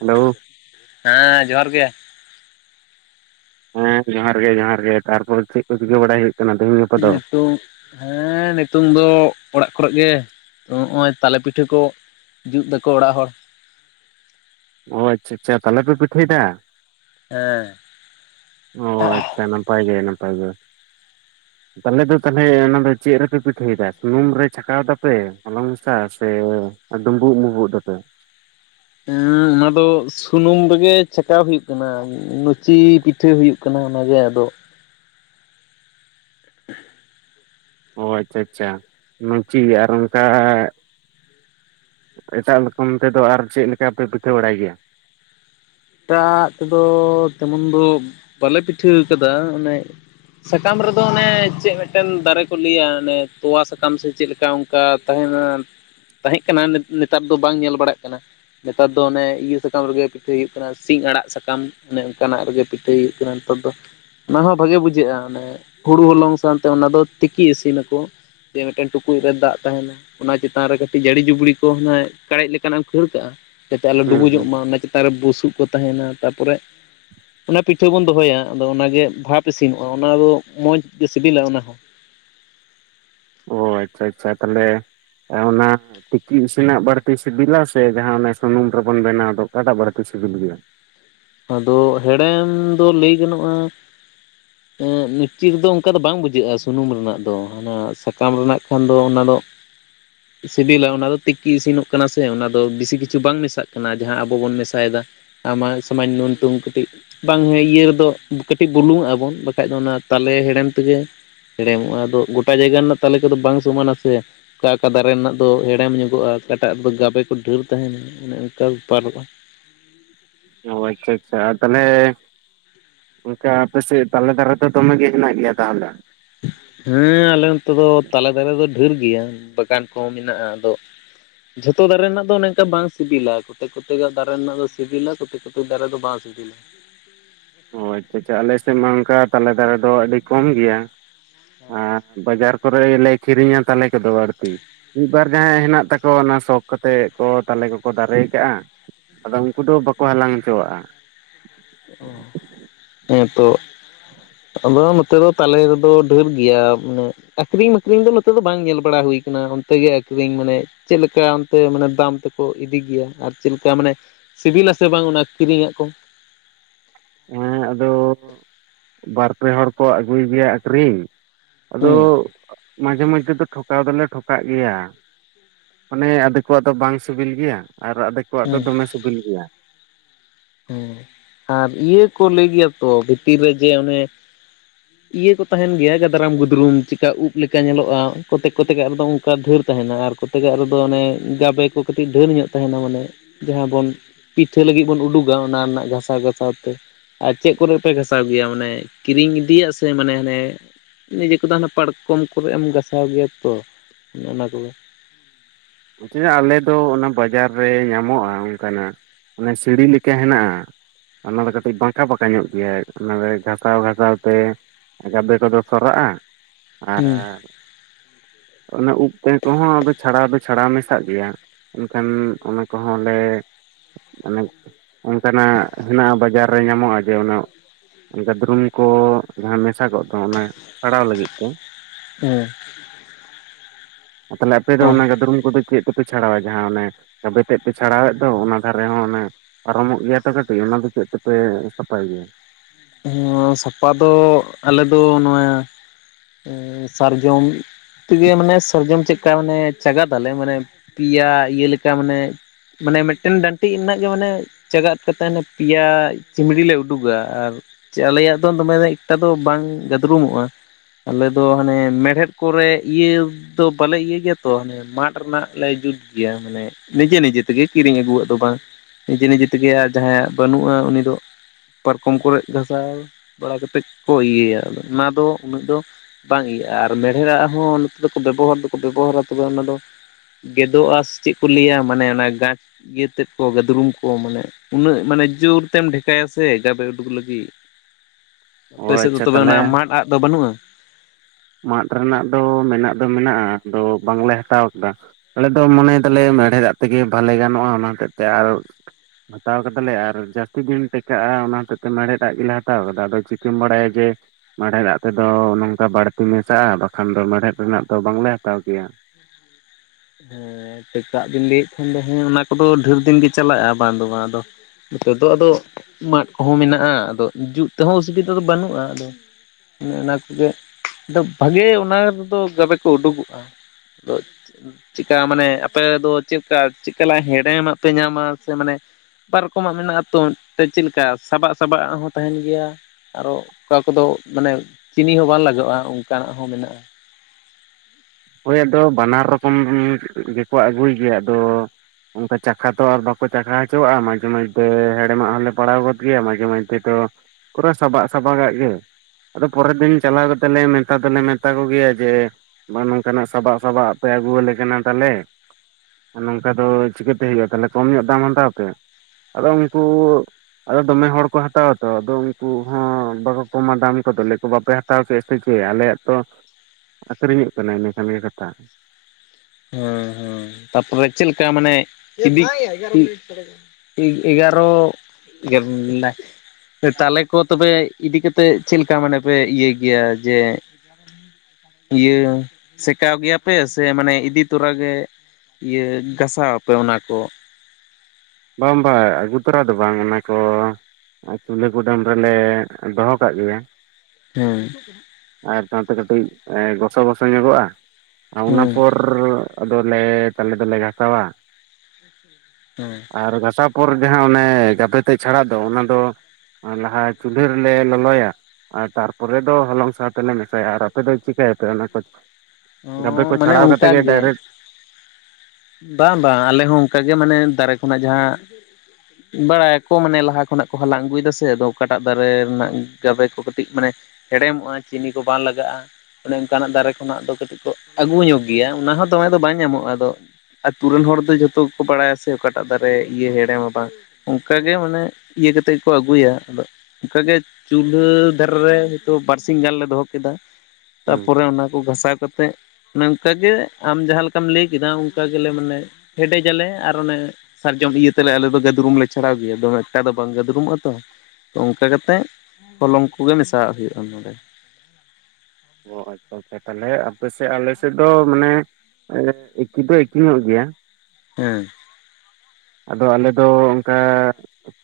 Hello ᱦᱮᱸ ᱡᱚᱦᱟᱨ ᱜᱮ᱾ ᱦᱮᱸ ᱡᱚᱦᱟᱨ ᱜᱮ ᱡᱚᱦᱟᱨ ᱜᱮ ᱛᱟᱨᱯᱚᱨ ᱪᱮᱜ ᱠᱚ ᱪᱤᱠᱟᱹ ᱵᱟᱲᱟᱭ ᱦᱩᱭᱩᱜ ᱠᱟᱱᱟ ᱛᱮᱦᱤᱧ ᱜᱟᱯᱟ ᱫᱚ? ᱮᱱᱮ ᱛᱳ ᱦᱮᱸ ᱱᱤᱛᱳᱝ ᱫᱚ ᱚᱲᱟᱜ ᱠᱚᱨᱮᱜ ᱜᱮ ᱱᱚᱜ-ᱚᱭ ᱛᱟᱞᱮ ᱯᱤᱴᱷᱟᱹ ᱠᱚ ᱡᱩᱜ ᱫᱟᱠᱚ ᱚᱲᱟᱜ ᱦᱚᱲ᱾ ᱚ ᱟᱪᱪᱷᱟ ᱪᱷᱟ ᱛᱟᱞᱮ ᱯᱮ ᱯᱤᱴᱷᱟᱹᱭᱮᱫᱟ? ᱮᱸᱻ ᱚ ᱟᱪᱪᱷᱟ ᱱᱟᱯᱟᱭ ᱜᱮ ᱱᱟᱯᱟᱭ ᱜᱮ ᱛᱟᱞᱮ ᱫᱚ ᱛᱟᱦᱚᱞᱮ ᱚᱱᱟ ᱫᱚ ᱪᱮᱫ ᱨᱮᱯᱮ ᱯᱤᱴᱷᱟᱹᱭ ᱫᱟ ᱥᱩᱱᱩᱢ ᱨᱮ ᱪᱷᱟᱠᱟᱣ ᱫᱟᱯᱮ ᱦᱚᱞᱚᱝ ᱢᱮᱥᱟ? ᱥᱮ ᱰᱩᱢᱵᱩᱜ ᱢᱩᱢᱵᱩᱜ ᱫᱟᱯᱮ ᱦᱮᱸ ᱚᱱᱟ ᱫᱚ ᱥᱩᱱᱩᱢ ᱨᱮᱜᱮ ᱪᱷᱟᱠᱟᱣ ᱦᱩᱭᱩᱜ ᱠᱟᱱᱟ ᱾ ᱞᱩᱪᱤ ᱯᱤᱴᱷᱟᱹ ᱦᱩᱭᱩᱜ ᱠᱟᱱᱟ ᱚᱱᱟ ᱜᱮ ᱟᱫᱚ [unintelligible] ᱚ ᱟᱪᱪᱷᱟ ᱟᱪᱪᱷᱟ ᱞᱩᱪᱤ ᱟᱨ ᱚᱱᱠᱟ ᱮᱴᱟᱜ ᱨᱚᱠᱚᱢ ᱛᱮᱫᱚ ᱟᱨ ᱪᱮᱫ ᱞᱮᱠᱟ ᱯᱮ ᱯᱤᱴᱷᱟᱹ ᱵᱟᱲᱟᱭ ᱜᱮᱭᱟ? ᱮᱴᱟᱜ ᱛᱮᱫᱚ ᱛᱮᱢᱚᱱ ᱫᱚ ᱵᱟᱞᱮ ᱯᱤᱴᱷᱟᱹ ᱟᱠᱟᱫᱟ ᱚᱱᱮ ᱥᱟᱠᱟᱢ ᱨᱮᱫᱚ ᱚᱱᱮ ᱪᱮᱫ ᱢᱤᱫᱴᱮᱱ ᱫᱟᱨᱮ ᱠᱚ ᱞᱟᱹᱭᱟ ᱚᱱᱮ ᱛᱚᱣᱟ ᱥᱟᱠᱟᱢ ᱥᱮ ᱪᱮᱫ ᱞᱮᱠᱟ ᱚᱝ ᱠᱟ ᱛᱟᱦᱮᱱ ᱛᱟᱦᱮᱸ ᱠᱟᱱᱟ ᱱᱮᱛ ᱱᱮᱛᱟᱨ ᱫᱚ ᱵᱟᱝ ᱧᱮᱞ ᱵᱟᱲᱟᱜ ᱠᱟᱱᱟ ᱱᱮᱛᱟᱨ ᱫᱚ ᱚᱱᱮ ᱤᱭᱟᱹ ᱥᱟᱠᱟᱢ ᱨᱮᱜᱮ ᱯᱤᱴᱷᱟᱹ ᱦᱩᱭᱩᱜ ᱠᱟᱱᱟ ᱾ ᱠᱟ ᱥᱤᱧ ᱟᱲᱟᱜ ᱥᱟᱠᱟᱢ ᱚᱱᱮ ᱚᱱᱠᱟᱱᱟᱜ ᱨᱮᱜᱮ ᱯᱤᱴᱷᱟᱹᱭ ᱦᱩᱭᱩᱜ ᱠᱟᱱᱟ ᱱᱮᱛᱟᱨ ᱫᱚ᱾ ᱚᱱᱟ ᱦᱚᱸ ᱵᱷᱟᱜᱮ ᱵᱩᱡᱷᱟᱜ-ᱟ ᱚᱱᱮ ᱦᱩᱲᱩ ᱦᱚᱞᱚᱝ ᱥᱟᱶᱛᱮ ᱚᱱᱟ ᱫᱚ ᱛᱤᱠᱤ ᱤᱥᱤᱱ ᱟᱠᱚ᱾ ᱡᱮ ᱢᱤᱫᱴᱮᱱ ᱴᱩᱠᱩᱡ ᱨᱮ ᱫᱟᱜ ᱛᱟᱦᱮᱱᱟ ᱾ ᱚᱱᱟ ᱪᱮᱛᱟᱱ ᱨᱮ ᱠᱟᱹᱴᱤᱡ ᱡᱟᱹᱲᱤ ᱡᱩᱵᱲᱤ ᱠᱚ ᱦᱟᱱᱟ ᱠᱟᱲᱮᱡ ᱞᱮᱠᱟᱱᱟᱜ ᱮᱢ ᱠᱷᱟᱹᱲ ᱠᱟᱜ-ᱟ ᱾ ᱡᱟᱛᱮ ᱟᱞᱚ ᱦᱩᱸ ᱰᱩᱵᱩᱡᱚᱜ ᱦᱩᱸ ᱢᱟ ᱚᱱᱟ ᱪᱮᱛᱟᱱ ᱨᱮ ᱵᱩᱥᱩᱵ ᱠᱚ ᱛᱟᱦᱮᱱᱟ ᱛᱟᱨᱯᱚᱨᱮ ᱚᱱᱟ ᱯᱤᱴᱷᱟᱹ ᱵᱚᱱ ᱫᱚᱦᱚᱭᱟ ᱟᱫᱚ ᱚᱱᱟ ᱜᱮ ᱵᱷᱟᱵ ᱤᱥᱤᱱᱚᱜ-ᱟ ᱚᱱᱟ ᱫᱚ ᱢᱚᱡᱽ ᱜᱮ ᱥᱤᱵᱤᱞᱟ ᱚᱱᱟ ᱦᱚᱸ ᱚ ᱟᱪᱪᱷᱟ ᱟᱪᱪᱷᱟ ᱛᱟᱦᱟᱞᱮ ᱮ ᱚᱱᱟ ᱛᱤᱠᱤ ᱤᱥᱤᱱᱟᱜ ᱵᱟᱲᱛᱤ ᱥᱤᱵᱤᱞᱟ ᱥᱮ ᱡᱟᱦᱟᱸ ᱥᱩᱱᱩᱢ ᱨᱮᱵᱚᱱ ᱵᱮᱱᱟᱣ ᱫᱚ ᱚᱠᱟᱴᱟᱜ ᱵᱟᱹᱲᱛᱤ ᱥᱤᱵᱤᱞ ᱜᱮᱭᱟ? ᱟᱫᱚ ᱦᱮᱲᱮᱢ ᱫᱚ ᱞᱟᱹᱭ ᱜᱟᱱᱚᱜ-ᱟ᱾ [unintelligible] ᱩᱜ ᱢᱤᱜᱴᱤᱠ ᱫᱚ ᱚᱱᱠᱟ ᱫᱚ ᱵᱟᱝ ᱵᱩᱡᱷᱟᱜ-ᱟ ᱥᱩᱱᱩᱢ ᱨᱮᱱᱟᱜ ᱫᱚ ᱦᱟᱱᱟ ᱥᱟᱠᱟᱢ ᱨᱮᱱᱟᱜ ᱠᱷᱟᱱ ᱫᱚ ᱚᱱᱟ ᱫᱚ [unintelligible] ᱥᱤᱵᱤᱞᱟ ᱚᱱᱟ ᱫᱚ ᱛᱤᱠᱤ ᱤᱥᱤᱱᱚᱜ ᱠᱟᱱᱟ ᱥᱮ ᱚᱱᱟ ᱫᱚ ᱵᱮᱥᱤ ᱠᱤᱪᱷᱩ ᱵᱟᱝ ᱢᱮᱥᱟᱜ ᱠᱟᱱᱟ ᱡᱟᱦᱟᱸ ᱟᱵᱚ ᱵᱚᱱ ᱢᱮᱥᱟ ᱭᱮᱫᱟ ᱾ ᱟᱢᱟᱜ ᱥᱟᱢᱟᱧ ᱱᱩᱝᱴᱩᱝ ᱠᱟᱴᱤᱡ ᱵᱟᱝ ᱦᱮᱸ ᱤᱭᱟᱹ ᱨᱮᱫᱚ ᱠᱟᱹᱴᱤᱡ ᱵᱩᱞᱩᱝ ᱟᱜᱟ ᱵᱚᱱ ᱵᱟᱠᱷᱟᱡ ᱫᱚ ᱚᱱᱟ ᱛᱟᱞᱮ ᱦᱮᱲᱮᱢ ᱛᱮᱜᱮ ᱦᱮᱲᱮᱢᱚᱜ-ᱟ ᱟᱫᱚ ᱜᱚᱴᱟ ᱡᱟᱭᱜᱟ ᱨᱮᱱᱟᱜ ᱛᱟᱞᱮ ᱠᱚᱫᱚ ᱵᱟᱝ ᱥᱚᱢᱟᱱᱟ ᱥᱮ ᱚᱠᱟ ᱚᱠᱟ ᱫᱟᱨᱮ ᱨᱮᱱᱟᱜ ᱫᱚ ᱦᱮᱲᱮᱢ ᱧᱚᱜᱚᱜ-ᱟ ᱚᱠᱟᱴᱟᱜ ᱨᱮᱫᱚ ᱜᱟᱵᱮ ᱠᱚ ᱰᱷᱮᱨ ᱛᱟᱦᱮᱱᱟ ᱚᱱᱮ ᱚᱱᱠᱟ ᱵᱮᱯᱟᱨᱚᱜ-ᱟ ᱾ ᱚᱻ ᱟᱪᱪᱷᱟ ᱟᱪᱪᱷᱟ ᱟᱨ ᱛᱟᱞᱦᱮ? ᱜᱚᱝᱠᱮ ᱟᱯᱮᱥᱮᱫ ᱛᱟᱞᱮ ᱫᱟᱨᱮ ᱫᱚ ᱫᱚᱢᱮ ᱜᱮ ᱦᱮᱱᱟᱜ ᱜᱮᱭᱟ ᱛᱟᱦᱚᱞᱮ? ᱦᱮᱸ ᱟᱞᱮ ᱱᱚᱛᱮ ᱫᱚ ᱛᱟᱞᱮ ᱫᱟᱨᱮ ᱫᱚ ᱰᱷᱮᱨ ᱜᱮᱭᱟ ᱾ ᱵᱟᱜᱟᱱ ᱠᱚ ᱢᱮᱱᱟᱜ-ᱟ ᱟᱫᱚ ᱡᱷᱚᱛᱚ ᱫᱟᱨᱮ ᱨᱮᱱᱟᱜ ᱫᱚ ᱚᱱᱮ ᱚᱝᱠᱟ ᱵᱟᱝ ᱥᱤᱵᱤᱞᱟ ᱠᱚᱛᱮᱠ ᱠᱚᱛᱮᱠ ᱫᱟᱨᱮ ᱨᱮᱱᱟᱜ ᱫᱚ ᱥᱤᱵᱤᱞᱟ ᱠᱚᱛᱮᱠ ᱠᱚᱛᱮᱠ ᱫᱟᱨᱮ ᱫᱚ ᱵᱟᱝ ᱥᱤᱵᱤᱞᱟ ᱚ ᱟᱪᱪᱷᱟ ᱟᱪᱪᱷᱟ ᱟᱞᱮ ᱥᱮᱫ ᱢᱟ ᱚᱱᱠᱟ ᱛᱟᱞᱮ ᱫᱟᱨᱮ ᱫᱚ ᱟᱹᱰᱤ ᱠᱚᱢ ᱜᱮᱭᱟ ᱾ ᱦᱮᱸ ᱵᱟᱡᱟᱨ ᱠᱚᱨᱮ ᱜᱮᱞᱮ ᱠᱤᱨᱤᱧᱟ ᱛᱟᱦᱟ ᱠᱚᱫᱚ ᱟᱨᱲᱛᱤ ᱢᱤᱫ ᱵᱟᱨ ᱡᱟᱦᱟᱭ ᱦᱮᱱᱟᱜ ᱛᱟᱠᱚ ᱚᱱᱟ ᱥᱚᱠ ᱠᱟᱛᱮᱫ ᱠᱚ ᱛᱟᱞᱮ ᱠᱚᱠᱚ ᱫᱟᱨᱮ ᱟᱠᱟᱜ-ᱟ ᱾ ᱟᱫᱚ ᱩᱱᱠᱩ ᱫᱚ ᱵᱟᱠᱚ ᱦᱟᱞᱟᱝ ᱦᱚᱪᱚᱣᱟᱜ-ᱟ ᱾ ᱚᱻ ᱦᱮᱸ ᱛᱚ ᱟᱫᱚ ᱱᱚᱛᱮ ᱫᱚ ᱛᱟᱞᱮ ᱨᱮᱫᱚ ᱰᱷᱮᱨ ᱜᱮᱭᱟ ᱩᱱᱟᱹᱜ ᱟᱠᱷᱨᱤᱧ ᱢᱟᱠᱨᱤᱧ ᱫᱚ ᱱᱚᱛᱮ ᱫᱚ ᱵᱟᱝ ᱧᱮᱞ ᱵᱟᱲᱟ ᱦᱩᱭ ᱠᱟᱱᱟ ᱚᱱᱛᱮ ᱜᱮ ᱟᱠᱷᱨᱤᱧ ᱢᱟᱱᱮ ᱪᱮᱫ ᱞᱮᱠᱟ ᱚᱱᱛᱮ ᱢᱟᱱᱮ ᱫᱟᱢ ᱛᱮᱠᱚ ᱤᱫᱤ ᱜᱮᱭᱟ ᱟᱨ ᱪᱮᱫ ᱞᱮᱠᱟ ᱢᱟᱱᱮ? ᱥᱤᱵᱤᱞ ᱟᱥᱮ ᱵᱟᱝ ᱚᱱᱟ ᱠᱤᱨᱤᱧᱟᱜ ᱠᱚ? ᱦᱮᱸ ᱟᱫᱚ ᱵᱟᱨ, ᱯᱮ ᱦᱚᱲ ᱠᱚ ᱟᱹᱜᱩᱭ ᱜᱮᱭᱟ ᱟᱹᱠᱷᱨᱤᱧ᱾ ᱟᱫᱚ ᱦᱩᱸ ᱢᱟᱡᱷᱮ ᱢᱟᱡᱷᱮ ᱫᱚ ᱴᱷᱚᱠᱟᱣ ᱫᱚᱞᱮ ᱴᱷᱚᱠᱟᱜ ᱜᱮᱭᱟ᱾ ᱢᱟᱱᱮ ᱟᱫᱷᱮᱠ ᱠᱚᱣᱟᱜ ᱫᱚ ᱵᱟᱝ ᱥᱤᱵᱤᱞ ᱜᱮᱭᱟ ᱟᱨ ᱟᱫᱷᱮᱠ ᱠᱚᱣᱟᱜ ᱫᱚ ᱦᱮᱸ ᱫᱚᱢᱮ ᱥᱤᱵᱤᱞ ᱜᱮᱭᱟ᱾ ᱦᱮᱸ ᱟᱨ ᱤᱭᱟᱹ ᱠᱚ ᱞᱟᱹᱭ ᱜᱮᱭᱟ ᱛᱚ ᱵᱷᱤᱛᱤᱨ ᱨᱮ ᱡᱮ ᱚᱱᱮ [inaudible] ᱤᱭᱟᱹ ᱠᱚ ᱛᱟᱦᱮᱱ ᱜᱮᱭᱟ ᱜᱟᱫᱨᱟᱢ ᱜᱩᱫᱽᱨᱩᱢ ᱪᱮᱠᱟ ᱩᱵ ᱞᱮᱠᱟ ᱧᱮᱞᱚᱜ-ᱟ ᱠᱚᱛᱮᱠ ᱠᱚᱛᱮᱠ ᱟᱨᱫᱚ ᱚᱱᱠᱟ ᱫᱷᱟᱹᱨ ᱛᱟᱦᱮᱱᱟ ᱟᱨ ᱠᱚᱛᱮ ᱛᱮᱜᱟᱜ ᱨᱮᱫᱚ ᱚᱱᱮ ᱜᱟᱵᱮ ᱠᱚ ᱠᱟᱹᱴᱤᱡ ᱰᱷᱟᱹᱨ ᱧᱚᱜ ᱛᱟᱦᱮᱱᱟ ᱢᱟᱱᱮ ᱡᱟᱦᱟᱸ ᱵᱚᱱ ᱯᱤᱴᱷᱟᱹ ᱞᱟᱹᱜᱤᱫ ᱵᱚᱱ ᱩᱰᱩᱠ ᱚᱱᱟ ᱨᱮᱱᱟᱜ ᱜᱷᱟᱥᱟᱣ ᱜᱟᱥᱟᱣ ᱛᱮ᱾ ᱟᱨ ᱪᱮᱫ ᱠᱚᱨᱮ ᱯᱮ ᱜᱷᱟᱥᱟᱣ ᱜᱮᱭᱟ ᱢᱟᱱᱮ ᱠᱤᱨᱤᱧ ᱤᱫᱤᱭᱟᱜ ᱥᱮ ᱢᱟᱱᱮ ᱦᱟᱱᱮ? ᱱᱤᱡᱮ ᱠᱚᱫᱚ ᱦᱟᱱᱟ ᱯᱟᱨᱠᱚᱢ ᱠᱚᱨᱮ ᱮᱢ ᱜᱟᱥᱟᱣ ᱜᱮᱭᱟ ᱛᱚ ᱚᱱᱮ ᱚᱱᱟ ᱠᱚᱜᱮ᱾ ᱪᱮᱫᱟᱜ ᱟᱞᱮ ᱫᱚ ᱚᱱᱟ ᱵᱟᱡᱟᱨ ᱨᱮ ᱧᱟᱢᱚᱜ-ᱟ ᱚᱱᱠᱟ ᱱᱟᱜ᱾ ᱚᱱᱮ ᱥᱤᱲᱤ ᱞᱮᱠᱟ ᱦᱮᱱᱟᱜ-ᱟ᱾ ᱚᱱᱟ ᱫᱚ ᱠᱟᱹᱴᱤᱡ ᱵᱟᱸᱠᱟ ᱵᱟᱸᱠᱟ ᱧᱚᱜ ᱜᱮᱭᱟ ᱚᱱᱟ ᱨᱮ ᱜᱷᱟᱥᱟᱣ ᱜᱷᱟᱥᱟᱣ ᱛᱮ ᱜᱟᱵᱮ ᱠᱚᱫᱚ ᱥᱚᱨᱟᱜ-ᱟ᱾ ᱦᱩᱸ ᱟᱨ ᱩᱵ ᱛᱮ ᱠᱚᱦᱚᱸ ᱟᱫᱚ ᱪᱷᱟᱲᱟ ᱫᱚ ᱪᱷᱟᱲᱟ ᱢᱮᱥᱟᱜ ᱜᱮᱭᱟ ᱮᱱᱠᱷᱟᱱ ᱚᱱᱟ ᱠᱚᱦᱚᱸ ᱞᱮ ᱢᱟᱱᱮ ᱚᱱᱠᱟ ᱱᱟᱜ ᱦᱮᱱᱟᱜ-ᱟ ᱵᱟᱡᱟᱨ ᱨᱮ ᱧᱟᱢᱚᱜ-ᱟ ᱡᱮ ᱚᱱᱟ ᱜᱟᱫᱽᱨᱩᱢ ᱠᱚ ᱡᱟᱦᱟᱸ ᱢᱮᱥᱟ ᱠᱚᱜ ᱫᱚ ᱚᱱᱟ ᱪᱷᱟᱲᱟᱣ ᱞᱟᱹᱜᱤᱫ ᱛᱮ᱾ ᱦᱩᱸ᱾ ᱟᱨ ᱛᱟᱦᱚᱞᱮ ᱟᱯᱮ ᱫᱚ ᱚᱱᱟ ᱜᱟᱫᱨᱚᱢ ᱠᱚᱫᱚ ᱪᱮᱫ ᱠᱚ ᱯᱮ ᱪᱷᱟᱲᱟᱣᱟ? ᱡᱟᱦᱟᱸ ᱚᱱᱮ ᱜᱟᱵᱮ ᱛᱮᱫ ᱯᱮ ᱪᱷᱟᱲᱟᱣ ᱮᱫ ᱫᱚ ᱚᱱᱟ ᱫᱷᱟᱨᱮ ᱦᱚᱸ ᱚᱱᱮ ᱯᱟᱨᱚᱢ-ᱚᱜ ᱜᱮᱭᱟ ᱛᱚ ᱠᱟᱹᱴᱤᱡ ᱚᱱᱟ ᱫᱚ ᱪᱮᱫ ᱛᱮᱯᱮ ᱥᱟᱯᱷᱟᱭ ᱜᱮᱭᱟ? ᱚᱸ ᱥᱟᱯᱟ ᱫᱚ ᱟᱞᱮ ᱫᱚ ᱱᱚᱣᱟ ᱮᱸᱻ ᱥᱟᱨᱡᱚᱢ ᱛᱮᱜᱮ ᱢᱟᱱᱮ ᱥᱟᱨᱡᱚᱢ ᱪᱮᱫᱠᱟ ᱢᱟᱱᱮ ᱪᱟᱸᱜᱟᱫ ᱫᱟᱞᱮ ᱢᱟᱱᱮ ᱯᱤᱭᱟ ᱤᱭᱟᱹ ᱞᱮᱠᱟ ᱢᱟᱱᱮ ᱢᱟᱱᱮ ᱢᱤᱫᱴᱮᱱ ᱰᱟᱹᱱᱴᱤᱡ ᱨᱮᱱᱟᱜ ᱜᱮ ᱢᱟᱱᱮ ᱪᱟᱜᱟᱫ ᱠᱟᱛᱮᱫ ᱦᱟᱱᱮ ᱯᱤᱭᱟ ᱪᱤᱢᱲᱤ ᱞᱮ ᱩᱰᱩᱜᱟ ᱟᱨ ᱪᱮ ᱟᱞᱮᱭᱟᱜ ᱫᱚ ᱫᱚᱢᱮ ᱮᱠᱴᱟ ᱫᱚ ᱵᱟᱝ ᱜᱟᱫᱽᱨᱩᱢᱚᱜ-ᱟ᱾ ᱟᱞᱮ ᱫᱚ ᱦᱟᱱᱮ ᱢᱮᱲᱦᱮᱫ ᱠᱚᱨᱮ ᱤᱭᱟᱹ ᱫᱚ ᱵᱟᱞᱮ ᱤᱭᱟᱹ ᱜᱮᱭᱟ ᱛᱚ ᱦᱟᱱᱮ ᱢᱟᱫ ᱨᱮᱱᱟᱜ ᱞᱮ ᱡᱩᱛ ᱜᱮᱭᱟ ᱢᱟᱱᱮ ᱱᱤᱡᱮ ᱱᱤᱡᱮ ᱛᱮᱜᱮ ᱠᱤᱨᱤᱧ ᱟᱹᱜᱩᱣᱟᱜ ᱫᱚ ᱵᱟᱝ᱾ ᱱᱤᱡᱮ ᱱᱤᱡᱮ ᱛᱮᱜᱮ ᱟᱨ ᱡᱟᱦᱟᱸᱭᱟᱜ ᱵᱟᱹᱱᱩᱜ-ᱟ ᱩᱱᱤ ᱫᱚ ᱯᱟᱨᱠᱚᱢ ᱠᱚᱨᱮᱜ᱾ ᱜᱷᱟᱥᱟᱣ ᱵᱟᱲᱟ ᱠᱟᱛᱮᱫ ᱠᱚ ᱤᱭᱟᱹᱭᱟ ᱚᱱᱟ ᱫᱚ ᱩᱱᱟᱹᱜ ᱫᱚ ᱵᱟᱝ ᱤᱭᱟᱹᱜ-ᱟ ᱟᱨ ᱢᱮᱬᱦᱮᱫ ᱟᱜ ᱦᱚᱸ ᱱᱚᱛᱮ ᱫᱚᱠᱚ ᱵᱮᱵᱚᱦᱟᱨ ᱫᱚᱠᱚ ᱵᱮᱵᱚᱦᱟᱨᱟ ᱛᱚᱵᱮ ᱚᱱᱟ ᱫᱚ ᱜᱮᱫᱚᱜ-ᱟ ᱥᱮ ᱪᱮᱫ ᱠᱚ ᱞᱟᱹᱭᱟ, ᱢᱟᱱᱮ ᱚᱱᱟ ᱜᱟᱪ- ᱤᱭᱟᱹ ᱛᱮᱫ ᱠᱚ ᱜᱟᱫᱨᱩᱢ ᱠᱚ ᱢᱟᱱᱮ ᱩᱱᱟᱹᱜ ᱢᱟᱱᱮ ᱡᱳᱨ ᱛᱮᱢ ᱰᱷᱮᱠᱟᱭᱟ ᱥᱮ ᱜᱟᱵᱮ ᱩᱰᱩᱠ ᱞᱟᱹᱜᱤᱫ᱾ ᱡᱤ ᱚ ᱟᱯᱮ ᱥᱮᱫ ᱫᱚ ᱟᱪᱪᱷᱟ ᱛᱚᱵᱮ ᱛᱟᱦᱚᱞᱮ ᱚᱱᱟ ᱢᱟᱫ-ᱟᱜ ᱫᱚ ᱵᱟᱹᱱᱩᱜ-ᱟ? ᱢᱟᱫ ᱨᱮᱱᱟᱜ ᱫᱚ ᱢᱮᱱᱟᱜ ᱫᱚ ᱢᱮᱱᱟᱜ-ᱟ ᱟᱫᱚ ᱵᱟᱝᱞᱮ ᱦᱟᱛᱟᱣ ᱟᱠᱟᱫᱟ᱾ ᱟᱞᱮ ᱫᱚ ᱢᱚᱱᱮ ᱫᱟᱞᱮ ᱢᱮᱬᱦᱮᱫ ᱫᱟᱜ ᱛᱮᱜᱮ ᱵᱷᱟᱹᱞᱮ ᱜᱟᱱᱚᱜ-ᱟ ᱚᱱᱟ ᱦᱚᱛᱮᱜ ᱛᱮ ᱟᱨ ᱦᱟᱛᱟᱣ ᱠᱟᱫᱟᱞᱮ ᱟᱨ ᱡᱟᱹᱥᱛᱤ ᱫᱤᱱ ᱴᱮᱠᱟᱜ-ᱟ ᱚᱱᱟ ᱦᱚᱛᱮᱜ ᱛᱮ ᱢᱮᱬᱦᱮᱫ ᱟᱜ ᱜᱮᱞᱮ ᱦᱟᱛᱟᱣ ᱠᱟᱫᱟ᱾ ᱟᱫᱚ ᱪᱤᱠᱟᱹᱢ ᱵᱟᱲᱟᱭᱟ ᱡᱮ ᱢᱮᱬᱦᱮᱫ ᱟᱜ ᱛᱮᱫᱚ ᱱᱚᱝᱠᱟ ᱵᱟᱹᱲᱛᱤ ᱢᱮᱥᱟᱜ-ᱟ, ᱵᱟᱠᱷᱟᱱ ᱫᱚ ᱢᱮᱬᱦᱮᱫ ᱨᱮᱱᱟᱜ ᱫᱚ ᱵᱟᱝᱞᱮ ᱦᱟᱛᱟᱣ ᱠᱮᱭᱟ᱾ ᱦᱮᱸ ᱴᱮᱠᱟᱜ ᱵᱤᱱ ᱞᱟᱹᱭ ᱮᱫ ᱛᱟᱦᱮᱸ ᱫᱚ ᱦᱮᱸ ᱚᱱᱟ ᱠᱚᱫᱚ ᱰᱷᱮᱨ ᱫᱤᱱ ᱜᱮ ᱪᱟᱞᱟᱜ-ᱟ ᱵᱟᱝ ᱫᱚ ᱵᱟᱝ᱾ ᱟᱫᱚ ᱱᱚᱛᱮ ᱫᱚ ᱟᱫᱚ ᱢᱟᱫ ᱠᱚᱦᱚᱸ ᱢᱮᱱᱟᱜ-ᱟ ᱟᱫᱚ ᱡᱩᱛ ᱛᱮᱦᱚᱸ ᱚᱥᱩᱵᱤᱫᱟ ᱫᱚ ᱵᱟᱹᱱᱩᱜ-ᱟ᱾ ᱟᱫᱚ ᱚᱱᱮ ᱚᱱᱟ ᱠᱚᱜᱮ ᱵᱷᱟᱜᱮ ᱚᱱᱟ ᱨᱮᱫᱚ ᱜᱟᱵᱮ ᱠᱚ ᱩᱰᱩᱠᱚᱜ-ᱟ᱾ [unintelligible] ᱪᱮᱠᱟ ᱢᱟᱱᱮ ᱟᱯᱮ ᱫᱚ ᱪᱮᱫᱠᱟ ᱪᱮᱫ ᱞᱟᱠᱟᱱ ᱦᱮᱲᱮᱢᱟᱜ ᱯᱮ ᱧᱟᱢᱟ ᱥᱮ ᱢᱟᱱᱮ ᱵᱟᱨ ᱨᱚᱠᱚᱢᱟᱜ ᱢᱮᱱᱟᱜᱼᱟ ᱛᱚ ᱢᱤᱴᱮᱡ ᱪᱮᱫ ᱞᱮᱠᱟ ᱥᱟᱵᱟᱜ ᱥᱟᱵᱟᱜ ᱦᱚᱸ ᱛᱟᱦᱮᱱ ᱜᱮᱭᱟ᱾ ᱟᱨᱚ ᱚᱠᱟ ᱠᱚᱫᱚ ᱢᱟᱱᱮ ᱪᱤᱱᱤ ᱦᱚᱸ ᱵᱟᱝ ᱞᱟᱜᱟᱜᱼᱟ ᱚᱱᱠᱟᱱᱟᱜ ᱦᱚᱸ ᱢᱮᱱᱟᱜᱼᱟ᱾ ᱦᱚᱭ ᱟᱫᱚ ᱵᱟᱱᱟᱨ ᱨᱚᱠᱚᱢ ᱜᱮᱠᱚ ᱜᱮᱭᱟ ᱟᱫᱚ ᱚᱱᱠᱟ ᱪᱟᱠᱷᱟ ᱛᱚ ᱟᱨ ᱵᱟᱠᱚ ᱪᱟᱠᱷᱟ ᱦᱚᱪᱚᱣᱟᱜᱼᱟ ᱢᱟᱡᱷᱮ ᱢᱟᱡᱷᱮ ᱦᱮᱲᱮᱢᱟᱜ ᱦᱚᱸᱞᱮ ᱯᱟᱲᱟᱣ ᱜᱚᱫ ᱜᱮᱭᱟ ᱢᱟᱡᱷᱮ ᱢᱟᱡᱷᱮ ᱫᱚ᱾ ᱯᱩᱨᱟᱹ ᱥᱟᱵᱟᱜ ᱥᱟᱵᱟᱜᱟᱜ ᱜᱮ᱾ ᱟᱫᱚ ᱯᱚᱨᱮᱨ ᱫᱤᱱ ᱪᱟᱞᱟᱣ ᱠᱟᱛᱮᱜ ᱞᱮ ᱢᱮᱛᱟ ᱫᱚᱞᱮ ᱢᱮᱛᱟ ᱠᱚᱜᱮᱭᱟ ᱡᱮ ᱢᱟᱱᱩ ᱚᱱᱠᱟᱱᱟᱜ ᱥᱟᱵᱟᱜ ᱥᱟᱵᱟᱜ ᱯᱮ ᱟᱹᱜᱩᱣᱟᱞᱮ ᱠᱟᱱᱟ ᱛᱟᱦᱚᱞᱮ᱾ ᱱᱚᱝᱠᱟ ᱫᱚ ᱪᱤᱠᱟᱹᱛᱮ ᱦᱩᱭᱩᱜᱼᱟ᱾ ᱛᱟᱦᱞᱮ ᱠᱚᱢ ᱧᱚᱜ ᱫᱟᱢ ᱦᱟᱛᱟᱣ ᱯᱮ, ᱟᱫᱚ ᱩᱱᱠᱩ ᱟᱫᱚ ᱫᱚᱢᱮ ᱦᱚᱲ ᱠᱚ ᱦᱟᱛᱟᱣᱟ ᱛᱚ ᱟᱫᱚ ᱩᱱᱠᱩ ᱦᱚᱸ ᱵᱟᱠᱚ ᱠᱚᱢᱟ ᱫᱟᱢ ᱠᱚ ᱛᱚᱞᱮ ᱠᱚ ᱵᱟᱯᱮ ᱦᱟ ᱦᱟᱛᱟᱣ ᱠᱮᱫᱮᱫ ᱥᱮ ᱪᱮᱫ ᱟᱞᱮᱭᱟᱜ ᱛᱚ ᱟᱹᱠᱷᱨᱤᱧᱚᱜ ᱠᱟᱱᱟ ᱤᱱᱟᱹ ᱠᱷᱟᱱ ᱜᱮ ᱠᱟᱛᱷᱟ᱾ ᱦᱩᱸ ᱦᱩᱸ ᱛᱟᱨᱯᱚᱨᱮ ᱪᱮᱫ ᱞᱮᱠᱟ ᱢᱟᱱᱮ [unintelligible] ᱮᱜᱟᱨᱚ [unintelligible] ᱛᱟᱞᱮ ᱠᱚ ᱛᱚᱵᱮ ᱤᱫᱤ ᱠᱟᱛᱮᱜ ᱪᱮᱫ ᱞᱮᱠᱟ ᱢᱟᱱᱮ ᱯᱮ ᱤᱭᱟᱹᱭ ᱜᱮᱭᱟ ᱡᱮ ᱤᱭᱟᱹ ᱥᱮᱸᱠᱟᱣ ᱜᱮᱭᱟᱯᱮ ᱥᱮ ᱢᱟᱱᱮ ᱤᱫᱤ ᱛᱚᱨᱟ ᱜᱮ ᱤᱭᱟᱹ ᱜᱟᱥᱟᱣ ᱟᱯᱮ ᱚᱱᱟ ᱠᱚ᱾ ᱵᱟᱝ ᱵᱟᱝ ᱟᱹᱜᱩ ᱛᱟᱨᱟ ᱫᱚ ᱵᱟᱝ ᱚᱱᱟ ᱠᱚ ᱟᱨ ᱪᱩᱞᱦᱟᱹ ᱠᱩᱰᱟᱹᱢ ᱨᱮᱞᱮ ᱫᱚᱦᱚ ᱠᱟᱜ ᱜᱮᱭᱟ᱾ ᱦᱮᱸ᱾ ᱟᱨ ᱥᱟᱶᱛᱮ ᱠᱟᱹᱴᱤᱡ ᱜᱚᱥᱚ ᱜᱚᱥᱚ ᱧᱚᱜᱚᱜᱼᱟ᱾ ᱟᱨ ᱚᱱᱟ ᱦᱮᱸ ᱯᱚᱨ [unintelligible] ᱟᱫᱚᱞᱮ ᱛᱟᱞᱮ ᱫᱚᱞᱮ ᱜᱷᱟᱥᱟᱣᱼᱟ᱾ [inaudible] ᱦᱩᱸ᱾ ᱟᱨ ᱜᱷᱟᱴᱟᱣ ᱯᱚᱨ ᱡᱟᱦᱟᱸ ᱚᱱᱮ ᱜᱟᱯᱮ ᱛᱮᱫ ᱪᱷᱟᱲᱟᱜ ᱫᱚ ᱚᱱᱟ ᱫᱚ ᱞᱟᱦᱟ ᱪᱩᱞᱦᱟᱹ ᱨᱮᱞᱮ ᱞᱚᱞᱚᱭᱟ᱾ ᱟᱨ ᱛᱟᱨᱯᱚᱨᱮ ᱫᱚ ᱦᱚᱞᱚᱝ ᱥᱟᱶ ᱛᱮᱞᱮ ᱢᱮᱥᱟᱭᱟ᱾ᱟᱨ ᱟᱯᱮ ᱫᱚ ᱪᱤᱠᱟᱹ ᱦᱟᱯᱮ ᱚᱱᱟ ᱠᱚ? ᱚ ᱜᱟᱵᱮ ᱠᱚ ᱢᱟᱱᱮ ᱪᱷᱟᱲᱟᱣ ᱠᱟᱛᱮ ᱜᱮ ᱚᱱᱠᱟᱜᱮ ᱰᱟᱭᱨᱮᱠᱴ ᱵᱟᱝ ᱵᱟᱝ ᱟᱞᱮ ᱦᱚᱸ ᱚᱱᱠᱟᱜᱮ ᱢᱟᱱᱮ ᱫᱟᱨᱮ ᱠᱷᱚᱱᱟᱜ ᱡᱟᱦᱟᱸ ᱵᱟᱲᱟᱭ ᱟᱠᱚ ᱢᱟᱱᱮ ᱞᱟᱦᱟ ᱠᱷᱚᱱᱟᱜ ᱠᱚ ᱦᱟᱞᱟᱝ ᱟᱹᱜᱩᱭᱮᱫᱟ ᱥᱮ ᱟᱫᱚ ᱚᱠᱟᱴᱟᱜ ᱫᱟᱨᱮ ᱨᱮᱱᱟᱜ ᱜᱟᱵᱮ ᱠᱚ ᱠᱟᱹᱴᱤᱡ ᱢᱟᱱᱮ ᱦᱮᱲᱮᱢᱚᱜᱼᱟ, ᱪᱤᱱᱤ ᱠᱚ ᱵᱟᱝ ᱞᱟᱜᱟᱜᱼᱟ᱾ ᱚᱱᱮ ᱚᱱᱠᱟᱱᱟᱜ ᱫᱟᱨᱮ ᱠᱷᱚᱱᱟᱜ ᱫᱚ ᱠᱟᱹᱴᱤᱡ ᱠᱚ ᱟᱹᱜᱩ ᱧᱚᱜ ᱜᱮᱭᱟ ᱚᱱᱟ ᱦᱚᱸ ᱫᱚᱢᱮ ᱫᱚ ᱵᱟᱝ ᱧᱟᱢᱚᱜᱼᱟ ᱟᱫᱚ ᱟᱛᱩ ᱨᱮᱱ ᱦᱚᱲ ᱫᱚ ᱡᱷᱚᱛᱚ ᱜᱮᱠᱚ ᱵᱟᱲᱟᱭᱟ ᱥᱮ ᱚᱠᱟᱴᱟᱜ ᱫᱟᱨᱮ ᱤᱭᱟᱹ ᱦᱮᱲᱮᱢᱟ ᱵᱟᱝ᱾ ᱚᱱᱠᱟᱜᱮ ᱢᱟᱱᱮ ᱤᱭᱟᱹ ᱠᱟᱛᱮᱜ ᱜᱮᱠᱚ ᱟᱹᱜᱩᱭᱟ ᱟᱫᱚ ᱚᱱᱠᱟᱜᱮ ᱪᱩᱞᱦᱟᱹ ᱫᱷᱟᱨᱮ ᱨᱮ ᱦᱚᱭᱛᱚ ᱵᱟᱨᱥᱤᱧ ᱜᱟᱱ ᱞᱮ ᱫᱚᱦᱚ ᱠᱮᱫᱟ᱾ ᱦᱩᱸ ᱛᱟᱯᱚᱨᱮ ᱚᱱᱟ ᱠᱚ ᱜᱷᱟᱥᱟᱣ ᱠᱟᱛᱮᱫ ᱢᱟᱱᱮ ᱚᱝᱠᱟᱜᱮ ᱟᱢ ᱡᱟᱦᱟᱸ ᱞᱮᱠᱟᱢ ᱞᱟᱹᱭ ᱠᱮᱫᱟ ᱚᱱ ᱚᱱᱠᱟ ᱜᱮᱞᱮ ᱢᱟᱱᱮ ᱦᱮᱰᱮᱡᱟᱞᱮ ᱟᱨ ᱚᱱᱮ ᱥᱟᱨᱡᱚᱢ ᱤᱭᱟᱹ ᱛᱮᱞᱮ ᱟᱞᱮ ᱫᱚ ᱜᱟᱫᱽᱨᱩᱢ ᱫᱚᱞᱮ ᱪᱷᱟᱲᱟᱣ ᱜᱮᱭᱟ᱾ ᱫᱚᱢᱮ ᱮᱠᱴᱟ ᱫᱚ ᱵᱟᱝ ᱜᱟᱹᱫᱨᱩᱢᱚᱜ ᱟ ᱛᱚ᱾ ᱛᱚ ᱚᱱᱠᱟ ᱠᱟᱛᱮᱜ ᱦᱚᱞᱚᱝ ᱠᱚᱜᱮ ᱢᱮᱥᱟᱣᱟᱜ ᱦᱩᱭᱩᱜᱼᱟ ᱱᱚᱸᱰᱮ᱾ ᱚ ᱟᱪᱪᱷᱟ ᱛᱟᱦᱞᱮ ᱟᱯᱮᱥᱮᱫ ᱟᱞᱮᱥᱮᱫ ᱫᱚ ᱢᱟᱱᱮ [unintelligible] ᱮᱠᱤᱭ ᱫᱚ ᱮᱠᱤᱭ ᱧᱚᱜ ᱜᱮᱭᱟ᱾ ᱦᱮᱸ᱾ ᱟᱫᱚ ᱟᱞᱮ ᱫᱚ ᱚᱱᱠᱟ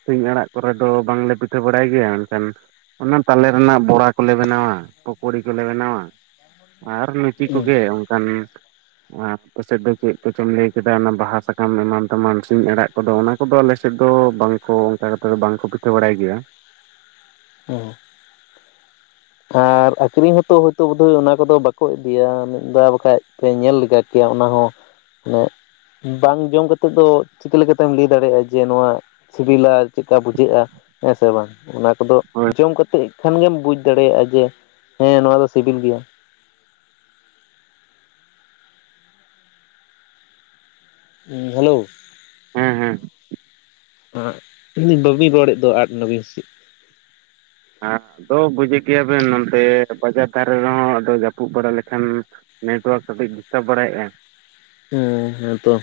ᱥᱤᱧ ᱟᱲᱟᱜ ᱠᱚᱨᱮ ᱫᱚ ᱵᱟᱝᱞᱮ ᱯᱤᱴᱷᱟᱹ ᱵᱟᱲᱟᱭ ᱜᱮᱭᱟ ᱢᱮᱱᱠᱷᱟᱱ ᱚᱱᱟ ᱛᱟᱞᱮ ᱨᱮᱱᱟᱜ ᱵᱚᱲᱟ ᱠᱚᱞᱮ ᱵᱮᱱᱟᱣᱟ᱾ ᱯᱚᱠᱚᱲᱤ ᱠᱚᱞᱮ ᱵᱮᱱᱟᱣᱟ᱾ ᱟᱨ ᱞᱩᱪᱤ ᱦᱮᱸ ᱠᱚᱜᱮ ᱚᱱᱠᱟᱱ᱾ ᱟᱯᱮᱥᱮᱫ ᱫᱚ ᱪᱮᱫ ᱠᱚᱪᱚᱢ ᱞᱟᱹᱭ ᱠᱮᱫᱟ ᱚᱱᱟ ᱵᱟᱦᱟ ᱥᱟᱠᱟᱢ ᱮᱢᱟᱱ ᱛᱮᱢᱟᱱ, ᱥᱤᱧ ᱟᱲᱟᱜ ᱠᱚᱫᱚ ᱚᱱᱟ ᱠᱚᱫᱚ ᱟᱞᱮᱥᱮᱫ ᱫᱚ ᱵᱟᱝᱠᱚ ᱚᱱᱠᱟ ᱠᱟᱛᱮᱫ ᱫᱚ ᱵᱟᱝᱠᱚ ᱯᱤᱴᱷᱟᱹ ᱵᱟᱲᱟᱭ ᱜᱮᱭᱟ᱾ ᱦᱮᱸ, ᱟᱨ ᱟᱠᱷᱨᱤᱧ ᱦᱚᱸᱛᱚ ᱦᱳᱭᱛᱳ ᱵᱳᱫᱷᱚᱭ ᱚᱱᱟ ᱠᱚᱫᱚ ᱵᱟᱠᱚ ᱤᱫᱤᱭᱟ ᱢᱤᱫ ᱫᱷᱟᱣ ᱵᱟᱠᱷᱟᱡ ᱯᱮ ᱧᱮᱞ ᱞᱮᱜᱟ ᱠᱮᱭᱟ ᱚᱱᱟ ᱦᱚᱸ ᱢᱟᱱᱮ, ᱵᱟᱝ ᱡᱚᱢ ᱠᱟᱛᱮᱜ ᱫᱚ ᱪᱤᱠᱟᱹ ᱞᱮᱠᱟᱛᱮᱢ ᱞᱟᱹᱭ ᱫᱟᱲᱮᱭᱟᱜ-ᱟ᱾ ᱡᱮ ᱱᱚᱣᱟ ᱥᱤᱵᱤᱞᱟ ᱪᱮᱫᱠᱟ ᱵᱩᱡᱷᱟᱹᱜ-ᱟ᱾ ᱦᱮᱸ ᱥᱮ ᱵᱟᱝ ᱚᱱᱟ ᱠᱚᱫᱚ ᱦᱳᱭ ᱡᱚᱢ ᱠᱟᱛᱮᱜ ᱠᱷᱟᱱ ᱜᱮᱢ ᱵᱩᱡᱽ ᱫᱟᱲᱮᱭᱟᱜ-ᱟ ᱡᱮ ᱦᱮᱸ ᱱᱚᱣᱟ ᱫᱚ ᱥᱤᱵᱤᱞ ᱜᱮᱭᱟ᱾ ᱦᱮᱞᱳ, ᱦᱮᱸ ᱦᱮᱸ, ᱮᱸ ᱢᱮᱱ ᱫᱟᱹᱧ ᱵᱟᱵᱤᱱ ᱨᱚᱲᱮᱫ ᱫᱚ ᱨᱚᱲᱮᱫ ᱫᱚ ᱟᱫᱽ ᱮᱱᱟᱵᱤᱱ ᱥᱮ ᱪᱮᱫ᱾ ᱟᱫᱚ ᱫᱚ ᱵᱩᱡᱮᱫ ᱜᱮᱭᱟᱵᱤᱱ ᱱᱚᱛᱮ ᱵᱟᱡᱟᱨ ᱫᱷᱟᱨᱮ ᱨᱮᱦᱚᱸ ᱟᱫᱚ ᱡᱟᱹᱯᱩᱫ ᱵᱟᱲᱟ ᱞᱮᱠᱷᱟᱱ ᱱᱮᱴᱣᱟᱨᱠ ᱠᱟᱴᱤᱡ ᱰᱤᱥᱴᱟᱵ ᱵᱟᱲᱟᱭᱮ-ᱟ᱾ ᱦᱮᱸ, ᱦᱮᱸᱛᱚ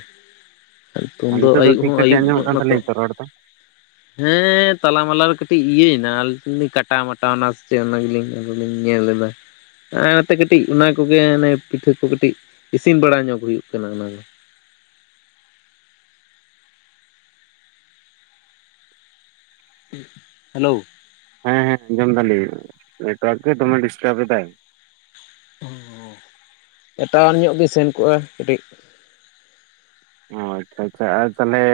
ᱱᱤᱛᱚᱝ ᱟᱨ ᱫᱚ ᱱᱤᱛᱚᱜ ᱟᱹᱭᱩᱵ ᱴᱷᱤᱠ ᱦᱚᱸ ᱴᱷᱟᱠ ᱜᱮ ᱟᱹᱭᱩᱵ ᱟᱸᱡᱚᱢᱚᱜ ᱧᱚᱜ ᱠᱟᱱ ᱱᱟᱛᱚ᱾ ᱛᱟᱹᱞᱤᱧᱟ ᱛᱚ ᱨᱚᱲ ᱫᱚ ᱦᱮᱸ ᱛᱟᱞᱟ ᱢᱟᱞᱟ ᱨᱮ ᱠᱟᱹᱴᱤᱡ ᱤᱭᱟᱹᱭᱮᱱᱟ ᱞᱟᱹᱭ ᱫᱟᱹᱧ ᱠᱟᱴᱟᱣ ᱢᱟᱴᱟᱣ ᱮᱱᱟ ᱥᱮ ᱪᱮᱜ ᱚᱱᱟ ᱜᱮᱞᱤᱧ ᱢᱮᱱ᱾ ᱠᱚ ᱞᱤᱧ ᱧᱮᱞᱮᱫᱟ᱾ ᱟᱨ ᱱᱟᱛᱮ ᱠᱟᱹᱴᱤᱡ ᱚᱱᱟ ᱠᱚᱜᱮ ᱚᱱᱮ ᱯᱤᱴᱷᱟᱹ ᱠᱚ ᱠᱟᱹᱴᱤᱡ ᱤᱥᱤᱱ ᱵᱟᱲᱟ ᱧᱚᱜ ᱦᱩᱭᱩᱜ ᱠᱟᱱᱟ ᱚᱱᱟ ᱠᱚ᱾ ᱦᱮᱞᱳ ᱦᱮᱸ ᱦᱮᱸ ᱟᱸᱡᱚᱢ ᱫᱟᱞᱤᱧ, ᱱᱮᱴᱣᱟᱨᱠ ᱜᱮ ᱫᱚᱢᱮ ᱰᱤᱥᱴᱟᱵ ᱮᱫᱟᱭ᱾ ᱚ ᱦᱚᱸ, ᱴᱟᱣᱟᱨ ᱧᱚᱜ ᱵᱤᱱ ᱥᱮᱱ ᱠᱚᱜ-ᱟ ᱠᱟᱹᱴᱤᱡ᱾ ᱦᱚᱭ ᱟᱪᱪᱷᱟ ᱟᱪᱪᱷᱟ ᱟᱨ ᱛᱟᱦᱚᱞᱮ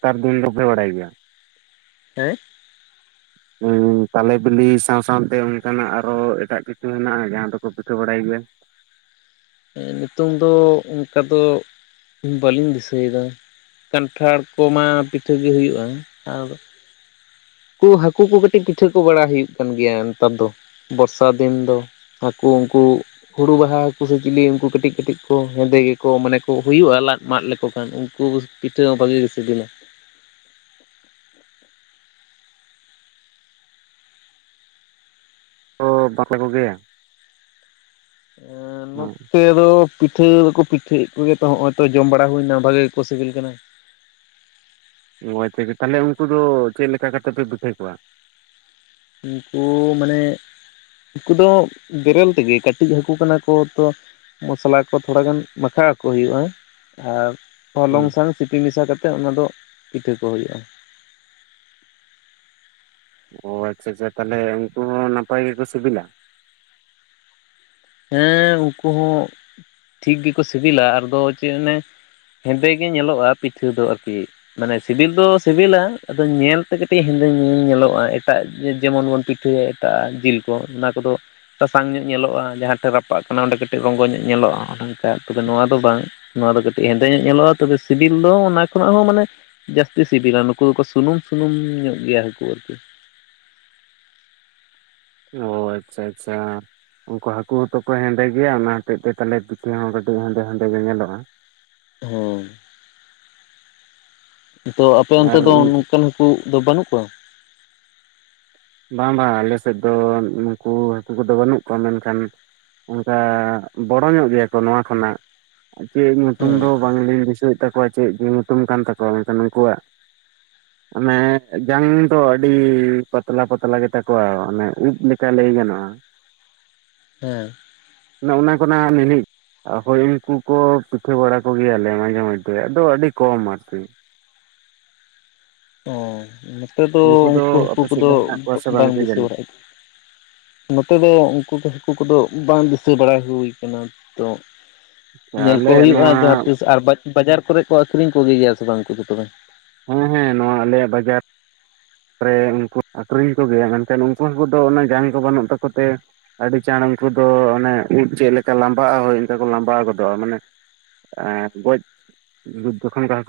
ᱛᱟᱨ ᱫᱤᱱ ᱫᱚ ᱯᱮ ᱵᱟᱲᱟᱭ ᱜᱮᱭᱟ᱾ ᱦᱮᱸ? [unintelligible] ᱛᱟᱞᱮ ᱵᱤᱞᱤ ᱥᱟᱶ ᱥᱟᱶᱛᱮ ᱚᱱᱠᱟᱱᱟᱜ ᱟᱨᱚ ᱮᱴᱟᱜ ᱠᱤᱪᱷᱩ ᱦᱮᱱᱟᱜ-ᱟ ᱡᱟᱦᱟᱸ ᱫᱚᱠᱚ ᱯᱤᱴᱷᱟᱹ ᱵᱟᱲᱟᱭ ᱜᱮᱭᱟ᱾ ᱱᱤᱛᱚᱝ ᱫᱚ ᱚᱱᱠᱟ ᱫᱚ ᱵᱟᱹᱞᱤᱧ ᱫᱤᱥᱟᱹᱭᱮᱫᱟ ᱠᱟᱱᱴᱷᱟᱲ ᱠᱚᱢᱟ ᱯᱤᱴᱷᱟᱹ ᱜᱮ ᱦᱩᱭᱩᱜᱟ, ᱟᱨ ᱠᱩ ᱦᱟᱹᱠᱩ ᱠᱚ ᱠᱟᱹᱴᱤᱡ ᱯᱤᱴᱷᱟᱹ ᱠᱚ ᱵᱟᱲᱟ ᱦᱩᱭᱩᱜ ᱠᱟᱱ ᱜᱮᱭᱟ ᱱᱮᱛᱟᱨ ᱫᱚ ᱵᱚᱨᱥᱟ ᱫᱤᱱ ᱫᱚ᱾ ᱦᱟᱹᱠᱩ ᱩᱱᱠᱩ ᱦᱩᱲᱩ ᱵᱟᱦᱟ ᱦᱟᱹᱠᱩ ᱥᱮ ᱪᱤᱞᱤ ᱩᱱᱠᱩ ᱠᱟᱹᱴᱤᱡ ᱠᱟᱹᱴᱤᱡ ᱠᱚ ᱦᱮᱸᱫᱮ ᱜᱮᱠᱚ ᱢᱟᱱᱮ ᱠᱚ ᱦᱩᱭᱩᱜ-ᱟ ᱞᱟᱫ ᱢᱟᱫ ᱞᱮᱠᱚ ᱠᱷᱟᱱ ᱩᱱᱠᱩ ᱯᱤᱴᱦᱟᱹ ᱦᱚᱸ ᱵᱷᱟᱜᱮ ᱜᱮ ᱥᱤᱵᱤᱞᱟ᱾ ᱛᱚ ᱵᱟᱠᱚ ᱵᱚᱜᱮᱭᱟ, ᱮᱸ ᱱᱚᱛᱮ ᱫᱚ ᱯᱤᱴᱷᱟᱹ ᱫᱚᱠᱚ ᱯᱤᱴᱷᱟᱹᱭᱮᱫ ᱠᱚᱜᱮ ᱛᱚ ᱦᱚᱸᱜ-ᱚᱭ ᱛᱚ ᱡᱚᱢ ᱵᱟᱲᱟ ᱦᱩᱭᱱᱟ ᱵᱷᱟᱜᱮ ᱜᱮᱠᱚ ᱥᱤᱵᱤᱞ ᱠᱟᱱᱟ᱾ ᱦᱚᱭ ᱛᱚᱜᱮ ᱛᱟᱦᱚᱞᱮ ᱩᱱᱠᱩ ᱫᱚ ᱪᱮᱫ ᱞᱮᱠᱟ ᱠᱟᱛᱮ ᱯᱮ ᱯᱤᱴᱷᱟᱹ ᱠᱚᱣᱟ? ᱩᱱᱠᱩ ᱢᱟᱱᱮ ᱩᱱᱠᱩ ᱫᱚ ᱵᱮᱨᱮᱞ ᱛᱮᱜᱮ ᱠᱟᱹᱴᱤᱡ ᱦᱟᱹᱠᱩ ᱠᱟᱱᱟ ᱠᱚ ᱛᱚ ᱢᱚᱥᱞᱟ ᱠᱚ ᱛᱷᱚᱲᱟᱜᱟᱱ ᱢᱟᱠᱷᱟᱣ ᱠᱚ ᱦᱩᱭᱩᱜ-ᱟ, ᱟᱨ ᱦᱩᱸ ᱦᱚᱞᱚᱝ ᱥᱟᱝ ᱥᱤᱯᱤ ᱢᱮᱥᱟ ᱠᱟᱛᱮᱫ ᱚᱱᱟ ᱫᱚ ᱯᱤᱴᱷᱟᱹ ᱠᱚ ᱦᱩᱭᱩᱜᱼᱟ᱾ ᱚ ᱟᱪᱪᱷᱟᱼᱟᱪᱪᱷᱟ ᱛᱟᱦᱚᱞᱮ ᱩᱱᱠᱩ ᱦᱚᱸ ᱱᱟᱯᱟᱭ ᱜᱮᱠᱚ ᱥᱤᱵᱤᱞᱟ᱾ ᱦᱮᱸ ᱩᱱᱠᱩ ᱦᱚᱸ ᱴᱷᱤᱠ ᱜᱮᱠᱚ ᱥᱤᱵᱤᱞᱟ ᱟᱨᱫᱚ ᱪᱮᱫ ᱚᱱᱮ ᱦᱮᱸᱫᱮ ᱜᱮ ᱧᱮᱞᱚᱜᱼᱟ ᱯᱤᱴᱷᱟᱹ ᱫᱚ ᱟᱨᱠᱤ᱾ ᱢᱟᱱᱮ ᱥᱤᱵᱤᱞ ᱫᱚ ᱥᱤᱵᱤᱞᱟ ᱟᱫᱚ ᱧᱮᱞᱛᱮ ᱠᱟᱹᱴᱤᱡ ᱦᱮᱸᱫᱮᱹ ᱧᱚᱜ ᱧᱮᱞᱚᱜᱼᱟ ᱮᱴᱟᱜ ᱡᱮᱢᱚᱱ ᱵᱚᱱ ᱯᱤᱴᱷᱟᱹᱭᱟ᱾ ᱮᱴᱟᱜ-ᱟᱜ ᱡᱤᱞ ᱠᱚ ᱚᱱᱟ ᱠᱚᱫᱚ ᱥᱟᱥᱟᱝ ᱧᱚᱜ ᱧᱮᱞᱚᱜ-ᱟ ᱡᱟᱦᱟᱸ ᱨᱟᱯᱟᱜ ᱠᱟᱱᱟ ᱚᱸᱰᱮ ᱠᱟᱹᱴᱤᱡ ᱨᱚᱝᱜᱚ ᱧᱚᱜ ᱧᱮᱞᱚᱜᱼᱟ ᱚᱱᱠᱟ ᱛᱚᱵᱮ ᱱᱚᱣᱟ ᱫᱚ ᱵᱟᱝ᱾ ᱱᱚᱣᱟ ᱫᱚ ᱠᱟᱹᱴᱤᱡ ᱦᱮᱸᱫᱮ ᱧᱚᱜ ᱧᱮᱞᱚᱜᱼᱟ, ᱛᱚᱵᱮ ᱥᱤᱵᱤᱞ ᱫᱚ ᱚᱱᱟ ᱠᱷᱚᱱᱟᱜ ᱦᱚᱸ ᱢᱟᱱᱮ ᱡᱟᱹᱥᱛᱤ ᱥᱤᱵᱤᱞᱟ ᱱᱩᱠᱩ ᱫᱚᱠᱚ ᱥᱩᱱᱩᱢᱼ ᱥᱩᱱᱩᱢ ᱧᱚᱜ ᱜᱮᱭᱟ ᱦᱟᱹᱠᱩ ᱟᱨᱠᱤ᱾ ᱳ ᱟᱪᱪᱷᱟᱼᱟᱪᱪᱷᱟ᱾ ᱩᱱᱠᱩ ᱦᱟᱹᱠᱩ ᱦᱚᱸᱛᱚ ᱠᱚ ᱦᱮᱸᱫᱮ ᱜᱮᱭᱟ ᱚᱱᱟ ᱦᱚᱛᱮᱡ ᱛᱮ ᱛᱟᱦᱟᱞᱮ ᱯᱤᱴᱦᱟ ᱦᱚᱸ ᱠᱟᱹᱴᱤᱡ ᱦᱮᱸᱫᱮᱼᱦᱮᱸᱫᱮ ᱜᱮ ᱧᱮᱞᱚᱜᱼᱟ᱾ ᱦᱮᱸ ᱱᱤᱛᱚᱜ ᱟᱯᱮ ᱚᱱᱛᱮ ᱟᱨ ᱫᱚ ᱱᱚᱝᱠᱟᱱ ᱦᱟᱹᱠᱩ ᱫᱚ ᱵᱟᱹᱱᱩᱜ ᱠᱚᱣᱟ᱾ ᱵᱟᱝᱼᱵᱟᱝ ᱟᱞᱮ ᱥᱮᱫ ᱫᱚ ᱱᱩᱠᱩ ᱦᱟᱹᱠᱩ ᱠᱚᱫᱚ ᱵᱟᱹᱱᱩᱜ ᱠᱚᱣᱟ ᱢᱮᱱᱠᱷᱟᱱ᱾ ᱚᱱᱠᱟ ᱵᱚᱲᱚ ᱧᱚᱜ ᱜᱮᱭᱟ ᱠᱚ ᱱᱚᱣᱟ ᱠᱷᱚᱱᱟᱜ᱾ ᱪᱮᱫ ᱧᱩᱛᱩᱢ ᱫᱚ ᱦᱮᱸ ᱵᱟᱝᱞᱤᱧ ᱫᱤᱥᱟᱹᱭᱮᱫ ᱛᱟᱠᱚᱣᱟ ᱪᱮᱫ ᱧᱩᱛᱩᱢ ᱠᱟᱱ ᱛᱟᱠᱚᱣᱟ ᱢᱮᱱᱠᱷᱟᱱ ᱩᱱᱠᱩᱣᱟᱜ᱾ ᱢᱟᱱᱮ ᱡᱟᱝ ᱫᱚ ᱟᱹᱰᱤ ᱯᱟᱛᱼᱼ ᱛᱞᱟ ᱯᱟᱛᱞᱟ ᱜᱮ ᱛᱟᱠᱚᱣᱟ ᱚᱱᱮ ᱩᱵ ᱞᱮᱠᱟ ᱞᱮᱭ ᱜᱟᱱᱚᱜᱼᱟ᱾ ᱦᱮᱸ ᱚᱱᱟ ᱚᱱᱟ ᱠᱷᱚᱱᱟᱜ ᱱᱮᱱᱤᱡᱽ᱾ ᱟᱨ ᱦᱳᱭ ᱩᱱᱠᱩ ᱠᱚ ᱯᱤᱴᱷᱟᱹ ᱵᱟᱲᱟ ᱠᱚᱜᱮᱭᱟᱞᱮ ᱢᱟᱡᱷᱮᱢᱚᱫᱷᱮ ᱟᱫᱚ ᱟᱹᱰᱤ ᱠᱚᱢ ᱟᱨᱠᱤ᱾ ᱚ ᱱᱚᱛᱮ ᱫᱚ ᱩᱱᱠᱩ ᱦᱟᱹᱠᱩ ᱟᱯᱮ ᱥᱮᱫ ᱠᱚᱫᱚ ᱫᱚ ᱦᱮᱱᱟᱜ ᱠᱚᱣᱟ ᱥᱮ ᱵᱟᱝ ᱠᱤ ᱫᱤᱥᱟᱹ ᱡᱟᱹᱱᱤᱡ ᱵᱟᱲᱟᱜᱼᱟ ᱠᱚ᱾ ᱱᱚᱛᱮ ᱫᱚ ᱩᱱᱠᱩ ᱦᱟᱹᱠᱩ ᱠᱚᱫᱚ ᱵᱟᱝ ᱫᱤᱥᱟᱹ ᱵᱟᱲᱟ ᱦᱩᱭ ᱟᱠᱟᱱᱟ᱾ ᱛᱚ ᱧᱮᱞ ᱠᱚ ᱟᱞᱮ ᱱᱚᱣᱟ ᱦᱩᱭᱩᱜᱼᱟ ᱡᱟᱦᱟᱸ ᱛᱤᱥ ᱟᱨ ᱵᱟᱡᱟᱨ ᱠᱚᱨᱮ ᱠᱚ ᱟᱹᱠᱷᱨᱤᱧ ᱠᱚᱜᱮ ᱜᱮᱭᱟ ᱥᱮ ᱵᱟᱝ ᱦᱟᱹᱠᱩ ᱫᱚ ᱛᱚᱵᱮ? ᱦᱮᱸ ᱦᱮᱸ ᱱᱚᱣᱟ ᱟᱞᱮᱭᱟᱜ ᱵᱟᱡᱟᱨ ᱨᱮ ᱩᱱᱠᱩ ᱟᱠᱷᱨᱤᱧ ᱠᱚᱜᱮᱭᱟ ᱢᱮᱱᱠᱷᱟᱱ ᱩᱱᱠᱩ ᱦᱟᱹᱠᱩ ᱫᱚ ᱚᱱᱟ ᱡᱟᱝ ᱠᱚ ᱵᱟᱹᱱᱩᱜ ᱛᱟᱠᱚ ᱛᱮ ᱟᱹᱰᱤ ᱪᱟᱬ ᱩᱱᱠᱩ ᱫᱚ ᱢᱟᱱᱮ ᱩᱫᱽ ᱪᱮᱫ ᱞᱮᱠᱟ ᱞᱟᱢᱵᱟᱜᱼᱟ ᱦᱳᱭ ᱚᱱᱠᱟ ᱠᱚ ᱞᱟᱢᱵᱟᱣ ᱜᱚᱫᱚᱜᱼᱟ᱾ ᱢᱟᱱᱮ ᱟᱨ ᱜᱚᱡᱽ ᱡᱚᱠᱷᱚᱱ ᱜᱮ ᱦᱟᱹᱠᱩ